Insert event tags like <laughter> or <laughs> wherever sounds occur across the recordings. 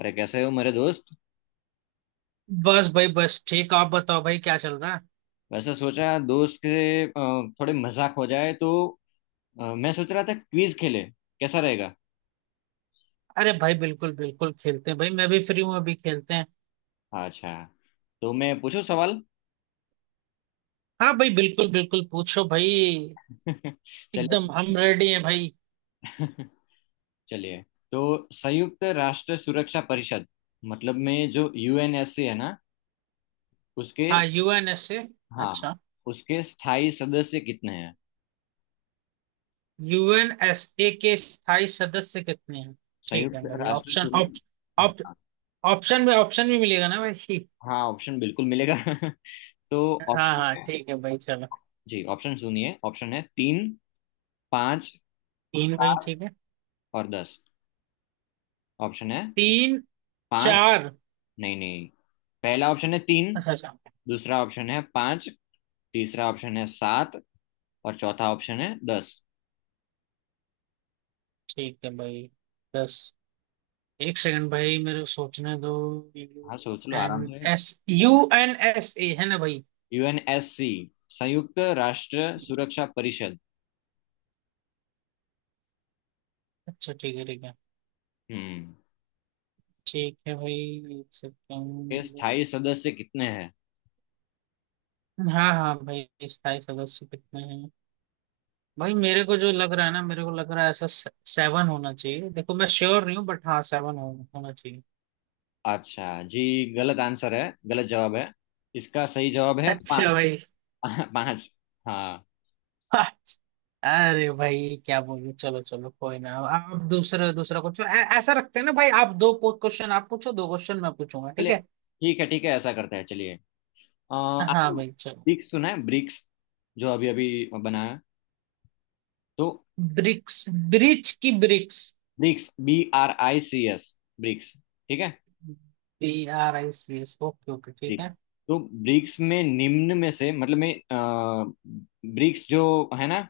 अरे कैसे हो मेरे दोस्त? बस भाई बस ठीक। आप बताओ भाई क्या चल रहा है। वैसे सोचा दोस्त के थोड़े मजाक हो जाए तो। मैं सोच रहा था क्विज खेले, कैसा रहेगा? अरे भाई बिल्कुल बिल्कुल खेलते हैं भाई। मैं भी फ्री हूँ, अभी खेलते हैं। अच्छा। तो मैं पूछूं सवाल? हाँ भाई बिल्कुल बिल्कुल पूछो भाई। <laughs> चलिए एकदम पूछते हम रेडी हैं भाई। हैं। <laughs> चलिए। तो संयुक्त राष्ट्र सुरक्षा परिषद, मतलब में जो यूएनएससी है ना, उसके, हाँ यूएनएसए। हाँ, अच्छा, उसके स्थायी सदस्य कितने हैं? यूएनएसए के स्थायी सदस्य कितने हैं? ठीक संयुक्त है भाई, राष्ट्र ऑप्शन सुरक्षा, ऑप्शन। हाँ। ऑप्शन में ऑप्शन भी मिलेगा ना भाई? हाँ, ऑप्शन बिल्कुल मिलेगा। <laughs> तो हाँ ऑप्शन। हाँ ठीक है भाई चलो। जी, ऑप्शन सुनिए। ऑप्शन है तीन, पाँच, तीन भाई सात ठीक है। और 10। ऑप्शन है तीन। पांच। चार। नहीं नहीं, पहला ऑप्शन है तीन। अच्छा अच्छा दूसरा ऑप्शन है पांच। तीसरा ऑप्शन है सात। और चौथा ऑप्शन है 10। ठीक है भाई। दस। एक सेकंड भाई, मेरे को सोचने दो। यू हाँ, सोच लो एन आराम से। S. U N S A है ना भाई? यूएनएससी, संयुक्त राष्ट्र सुरक्षा परिषद। अच्छा ठीक है ठीक है। हम्म। ठीक है भाई, एक के सेकंड। स्थायी सदस्य कितने हैं? हाँ हाँ भाई, स्थायी सदस्य कितने हैं। भाई मेरे को जो लग रहा है ना, मेरे को लग रहा है ऐसा सेवन होना चाहिए। देखो मैं श्योर नहीं हूँ बट हाँ होना चाहिए। अच्छा। जी, गलत आंसर है, गलत जवाब है। इसका सही जवाब है अच्छा पाँच। भाई। <laughs> पाँच। हाँ। अच्छा। अरे भाई क्या बोलूं। चलो चलो कोई ना, आप दूसरा दूसरा कुछ ऐसा रखते हैं ना भाई। आप दो क्वेश्चन आप पूछो, दो क्वेश्चन मैं पूछूंगा, ठीक चलिए, है। ठीक है ठीक है, ऐसा करते हैं। चलिए। हाँ आपने भाई चलो। ब्रिक्स सुना है? ब्रिक्स जो अभी अभी बनाया है? तो ब्रिक्स। ब्रिज की BRICS. BRICS, B R I C S, BRICS, ठीक है। BRICS, ओके ओके ठीक ब्रिक्स। है। तो ब्रिक्स में निम्न में से, मतलब में ब्रिक्स जो है ना,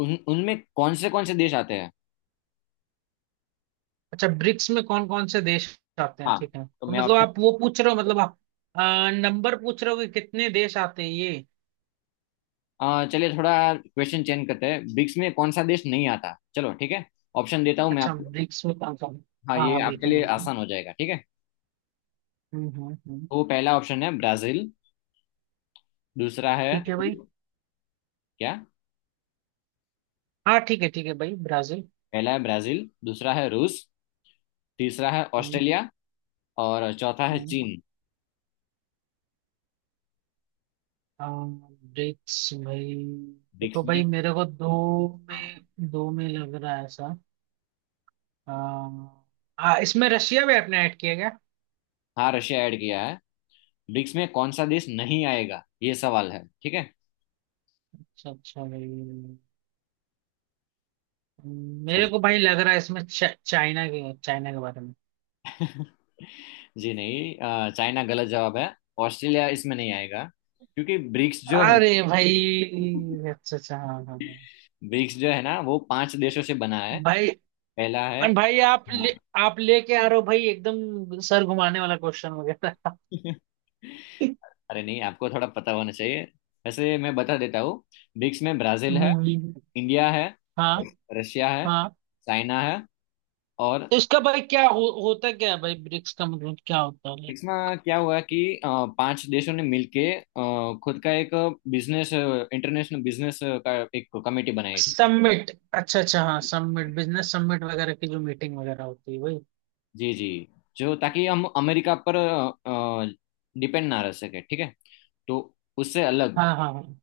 उन उनमें कौन से देश आते हैं? अच्छा ब्रिक्स में कौन कौन से देश आते हैं हाँ। ठीक है। तो तो मैं मतलब ऑप्शन। आप वो पूछ रहे हो, मतलब आप नंबर पूछ रहे हो कि कितने देश आते हैं ये। चलिए थोड़ा क्वेश्चन चेंज करते हैं। ब्रिक्स में कौन सा देश नहीं आता, चलो ठीक है। ऑप्शन देता हूँ मैं अच्छा आपको। ब्रिक्स में कौन कौन। हाँ, हाँ ये हाँ आपके बिल्कुल लिए बिल्कुल। आसान हो जाएगा, ठीक है। हम्म। तो पहला ऑप्शन है ब्राजील, दूसरा है ठीक है भाई। क्या। हाँ ठीक है भाई, ब्राजील। पहला है ब्राजील, दूसरा है रूस, तीसरा है हम्म। ऑस्ट्रेलिया, और चौथा है हम्म। चीन। अ, ब्रिक्स भाई। देखो ब्रिक्स में। भाई मेरे को दो हाँ में, दो में लग रहा है ऐसा। हाँ। हाँ, इसमें रशिया भी आपने ऐड किया क्या? हाँ, रशिया ऐड किया है। ब्रिक्स में कौन सा देश नहीं आएगा, ये सवाल है, ठीक है। अच्छा अच्छा भाई। मेरे So- को भाई लग रहा है इसमें चाइना के, चाइना के बारे में। <laughs> जी नहीं, चाइना गलत जवाब है। ऑस्ट्रेलिया इसमें नहीं आएगा, क्योंकि अरे भाई अच्छा अच्छा हाँ हाँ हाँ ब्रिक्स जो है ना, वो पांच देशों से बना है। भाई। पहला है। भाई आप ले हाँ। आप लेके आ रहे हो भाई एकदम सर घुमाने वाला क्वेश्चन वगैरह। <laughs> अरे नहीं, आपको थोड़ा पता होना चाहिए। वैसे मैं बता देता हूँ, ब्रिक्स में ब्राजील है, हम्म। इंडिया है, हाँ रशिया है, हाँ। चाइना है, और। तो इसका भाई होता क्या है भाई, ब्रिक्स का मतलब क्या होता है लाइक। इसमें क्या हुआ कि अ, पांच देशों ने मिलके खुद का एक बिजनेस, इंटरनेशनल बिजनेस का एक कमेटी बनाई थी। समिट। अच्छा अच्छा हाँ, समिट, बिजनेस समिट वगैरह की जो मीटिंग वगैरह होती है भाई। जी जी। जो, ताकि हम अमेरिका पर डिपेंड ना रह सके, ठीक है। तो उससे अलग हाँ हाँ हाँ।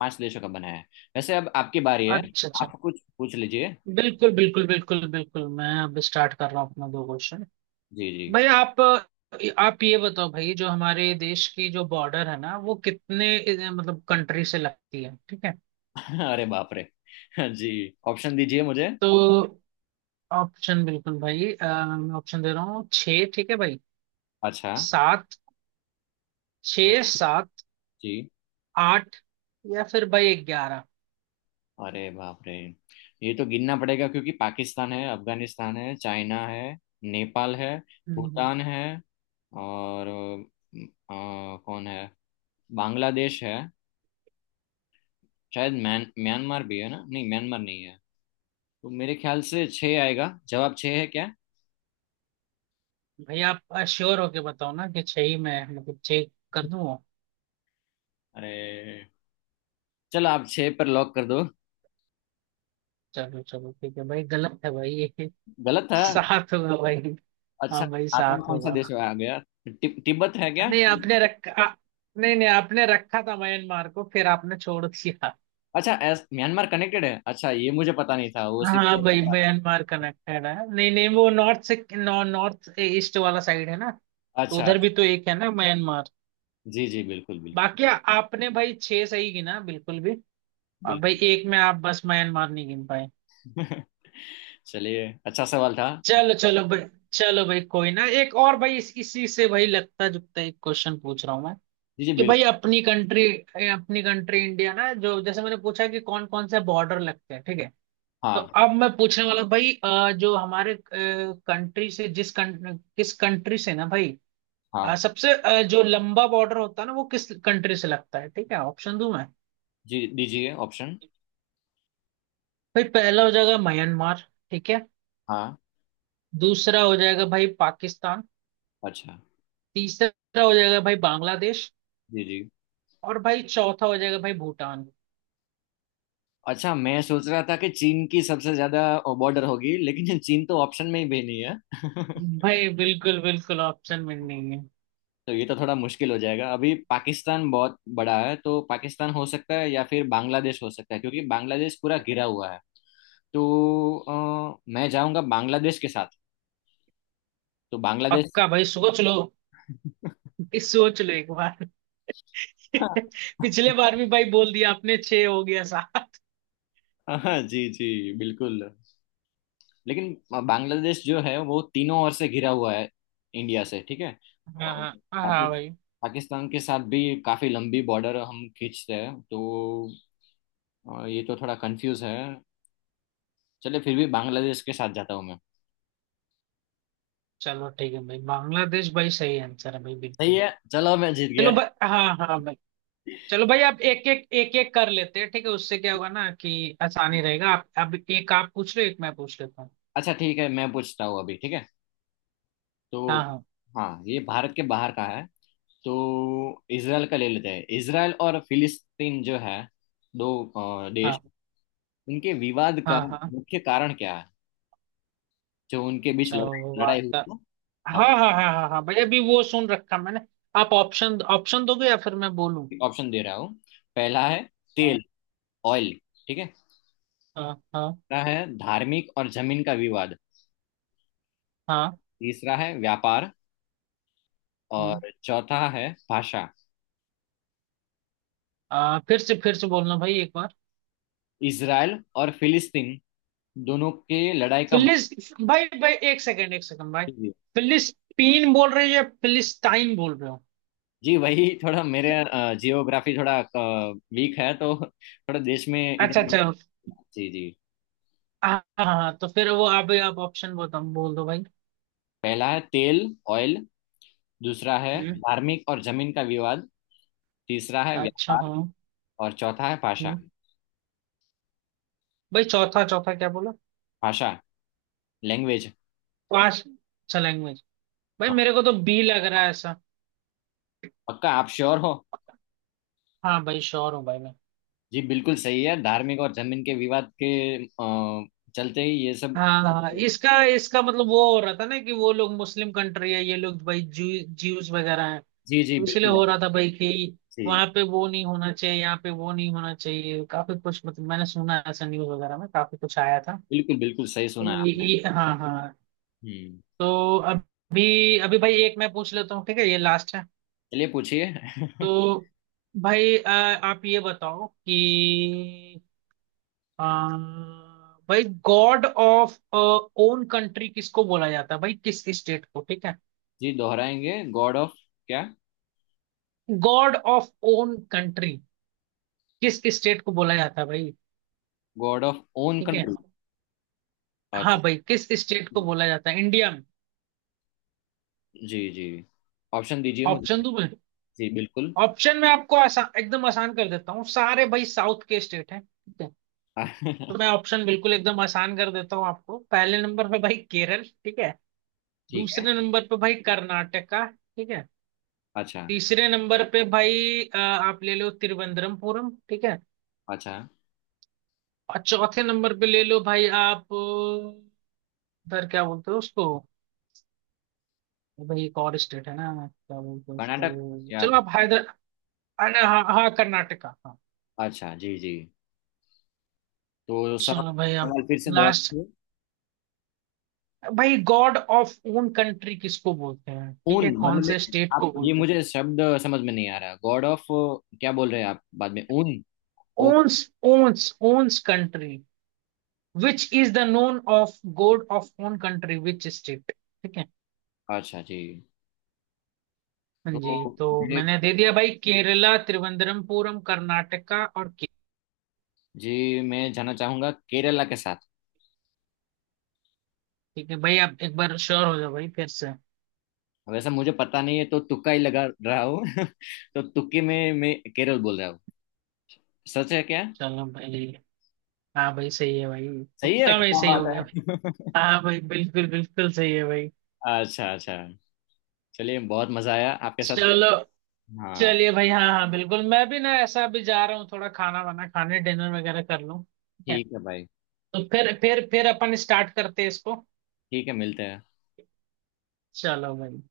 पांच देशों का बनाया है। वैसे अब आपकी बारी है, अच्छा अच्छा। आप कुछ पूछ लीजिए। बिल्कुल बिल्कुल बिल्कुल बिल्कुल, मैं अब स्टार्ट कर रहा हूँ अपना दो क्वेश्चन। जी जी। भाई आप ये बताओ भाई, जो हमारे देश की जो बॉर्डर है ना, वो कितने मतलब कंट्री से लगती है, ठीक है। <laughs> अरे बाप रे। <laughs> जी, ऑप्शन दीजिए मुझे। तो ऑप्शन बिल्कुल भाई, मैं ऑप्शन दे रहा हूँ। छः ठीक है भाई। अच्छा सात। छः, सात। जी। आठ। या फिर भाई ग्यारह। अरे बाप रे, ये तो गिनना पड़ेगा, क्योंकि पाकिस्तान है, अफगानिस्तान है, चाइना है, नेपाल है, हम्म। भूटान है, और कौन है, बांग्लादेश है। शायद म्यान म्यांमार भी है ना, नहीं म्यांमार नहीं है। तो मेरे ख्याल से छः आएगा जवाब, छः है क्या? भाई आप श्योर होके बताओ ना कि छः ही, मैं मतलब चेक कर दूँ। अरे, चलो आप छः पर लॉक कर दो। चलो चलो ठीक है भाई, गलत है भाई <laughs> ये। गलत है? सात हुआ भाई। अच्छा, हाँ भाई सातवां सात कौन सा होगा। देश आ गया? तिब्बत है क्या? नहीं आपने रखा। नहीं नहीं आपने रखा था म्यांमार को, फिर आपने छोड़ दिया। अच्छा, एस, म्यांमार कनेक्टेड है, अच्छा ये मुझे पता नहीं था, वो हाँ सिर्फ। भाई म्यांमार कनेक्टेड है। नहीं नहीं वो नॉर्थ से नॉर्थ ईस्ट वाला साइड है ना। तो अच्छा उधर भी तो एक है ना म्यांमार। जी जी, बिल्कुल बिल्कुल बाकी आपने भाई छह सही गिना बिल्कुल भी। और भाई बिल्कुल। एक में आप बस म्यांमार नहीं गिन पाए। <laughs> चलिए, अच्छा सवाल था। चलो चलो भाई। चलो भाई कोई ना, एक और भाई इसी से भाई लगता जुगता एक क्वेश्चन पूछ रहा हूँ मैं। जी जी कि भाई बिल्कुल। अपनी कंट्री, अपनी कंट्री इंडिया ना, जो जैसे मैंने पूछा कि कौन कौन से बॉर्डर लगते हैं ठीक है। तो हाँ अब मैं पूछने वाला हूं भाई, जो हमारे कंट्री से, जिस किस कंट्री से ना भाई, हाँ। सबसे जो लंबा बॉर्डर होता है ना, वो किस कंट्री से लगता है ठीक है। ऑप्शन दूं मैं? जी, दीजिए ऑप्शन। भाई पहला हो जाएगा म्यांमार, ठीक है। हाँ, दूसरा हो जाएगा भाई पाकिस्तान। अच्छा तीसरा हो जाएगा भाई बांग्लादेश। जी जी। और भाई चौथा हो जाएगा भाई भूटान। अच्छा, मैं सोच रहा था कि चीन की सबसे ज्यादा बॉर्डर होगी, लेकिन <laughs> चीन तो ऑप्शन में ही भी नहीं है। भाई बिल्कुल बिल्कुल ऑप्शन में नहीं है। <laughs> तो ये तो थोड़ा मुश्किल हो जाएगा। अभी पाकिस्तान बहुत बड़ा है, तो पाकिस्तान हो सकता है या फिर बांग्लादेश हो सकता है, क्योंकि बांग्लादेश पूरा घिरा हुआ है। तो मैं जाऊंगा बांग्लादेश के साथ। तो बांग्लादेश। पक्का भाई, सोच लो। ये सोच लो एक बार। <laughs> <laughs> पिछले बार भी भाई बोल दिया आपने छह, हो गया सात। हाँ, जी जी बिल्कुल। लेकिन बांग्लादेश जो है, वो तीनों ओर से घिरा हुआ है इंडिया से, ठीक है। हाँ और हाँ हाँ भाई। पाकिस्तान के साथ भी काफी लंबी बॉर्डर हम खींचते हैं, तो ये तो थोड़ा कंफ्यूज है। चलिए फिर भी बांग्लादेश के साथ जाता हूँ मैं। चलो ठीक है भाई, बांग्लादेश भाई सही आंसर है भाई सही बिल्कुल। है। चलो मैं जीत गया। चलो भाई हाँ हाँ भाई। चलो भाई आप एक एक, एक एक कर लेते हैं ठीक है। उससे क्या होगा ना कि आसानी रहेगा। आप अब एक आप पूछ रहे हो, एक मैं पूछ लेता हूँ। अच्छा ठीक है, मैं पूछता हूँ अभी, ठीक है। तो, हाँ हाँ। हाँ, ये भारत के बाहर का है। तो इसराइल का ले लेते हैं। इसराइल और फिलिस्तीन जो है, दो देश, हाँ उनके विवाद का हाँ हाँ। मुख्य कारण क्या है, जो उनके बीच अच्छा वो लड़ाई लड़ाई बात हुई का। थी? हाँ हाँ, हाँ हाँ हाँ हाँ भाई, अभी वो सुन रखा मैंने। आप ऑप्शन ऑप्शन दोगे या फिर मैं बोलूँ? ऑप्शन दे रहा हूँ। पहला है तेल, हाँ ऑयल, ठीक है। हाँ। हाँ दूसरा है धार्मिक और जमीन का विवाद। हाँ। तीसरा है व्यापार। हम्म। और चौथा है भाषा। फिर से बोलना भाई एक बार। इसराइल और फिलिस्तीन दोनों के लड़ाई का मुख्य फिलिस। भाई भाई एक सेकंड भाई। भी है। फिलिस्तीन बोल रहे हो या फिलिस्टाइन बोल रहे हो? जी, वही थोड़ा मेरे जियोग्राफी थोड़ा वीक है, तो थोड़ा देश में अच्छा इधर। अच्छा हाँ। जी जी। हाँ हाँ, हाँ। तो फिर वो आप ऑप्शन बता, बोल दो भाई। पहला है तेल, ऑयल। दूसरा है हम्म। धार्मिक और जमीन का विवाद। तीसरा है अच्छा व्यापार। हाँ। और चौथा है भाषा। हम्म। भाई चौथा, चौथा क्या बोला? भाषा, लैंग्वेज। पांच। अच्छा लैंग्वेज। भाई हाँ। मेरे को तो बी लग रहा है ऐसा। पक्का, आप श्योर हो? हाँ भाई श्योर हूँ भाई मैं। जी बिल्कुल सही है, धार्मिक और जमीन के विवाद के अ, चलते ही ये सब। हाँ हाँ हाँ। इसका, इसका मतलब वो हो रहा था ना कि वो लोग मुस्लिम कंट्री है, ये लोग भाई ज्यूज वगैरह। जी जी इसलिए बिल्कुल हो है। रहा था भाई कि जी वहां पे वो नहीं होना चाहिए, यहाँ पे वो नहीं होना चाहिए, काफी कुछ मतलब मैंने सुना ऐसा न्यूज वगैरह में, काफी कुछ आया था। बिल्कुल, बिल्कुल सही सुना तो है आपने। ये हाँ हाँ। हम्म तो अभी अभी भाई एक मैं पूछ लेता हूँ, ठीक है, ये लास्ट है। चलिए पूछिए। तो भाई आप ये बताओ कि अ, भाई गॉड ऑफ ओन कंट्री किसको बोला जाता है भाई, किस स्टेट को, ठीक है। जी, दोहराएंगे, गॉड ऑफ क्या? गॉड ऑफ ओन कंट्री किस स्टेट को बोला जाता है भाई, गॉड ऑफ ओन ठीक है। कंट्री, हाँ अच्छा भाई किस स्टेट को बोला जाता है इंडिया में। जी जी। ऑप्शन दीजिए मुझे। ऑप्शन दो भाई। जी बिल्कुल। ऑप्शन में आपको आसान, एकदम आसान कर देता हूँ, सारे भाई साउथ के स्टेट हैं ठीक है। तो मैं <laughs> ऑप्शन बिल्कुल एकदम आसान कर देता हूँ आपको। पहले नंबर पे भाई केरल, ठीक है। ठीक है, दूसरे नंबर पे भाई कर्नाटका, ठीक है। अच्छा तीसरे नंबर पे भाई आप ले लो तिरुवनंतपुरम, ठीक है। अच्छा। और चौथे नंबर पे ले लो भाई आप, उधर क्या बोलते हो उसको, भाई एक और स्टेट है ना क्या बोलते हैं कर्नाटक उसको, या? चलो आप हैदर। हाँ। हाँ कर्नाटका हाँ। अच्छा जी जी। तो सवाल, चलो भाई अब। सवाल फिर से लास्ट। दोहराइए। भाई गॉड ऑफ ओन कंट्री किसको बोलते हैं ठीक है, ओन कौन मतलब? मैं, से स्टेट को आप ये बोलते हैं। मुझे शब्द समझ में नहीं आ रहा, गॉड ऑफ क्या बोल रहे हैं आप, बाद में ओन, ओ owns, owns, owns country, which is the known of God of own country which state, ठीक है। अच्छा जी। हाँ जी, तो तो जी मैंने दे दिया भाई केरला, त्रिवंद्रमपुरम, कर्नाटका और के। जी, मैं जाना चाहूंगा केरला के साथ। ठीक है भाई आप एक बार श्योर हो जाओ भाई फिर से। वैसे मुझे पता नहीं है, तो तुक्का ही लगा रहा हूँ। <laughs> तो तुक्के में मैं केरल बोल रहा हूँ। सच है क्या? चलो भाई। हाँ भाई सही है भाई। सही है? तुक्का भाई क्या सही बात हो गया भाई। है। हाँ भाई बिल्कुल बिल्कुल सही है भाई। <laughs> अच्छा अच्छा। चलिए, बहुत मजा आया आपके साथ। चलो। हाँ, चलिए भाई हाँ हाँ बिल्कुल। मैं भी ना ऐसा अभी जा रहा हूँ, थोड़ा खाना वाना खाने, डिनर वगैरह कर लूँ ठीक है। ठीक है भाई। तो फिर अपन स्टार्ट करते हैं इसको। ठीक है, मिलते हैं। चलो भाई।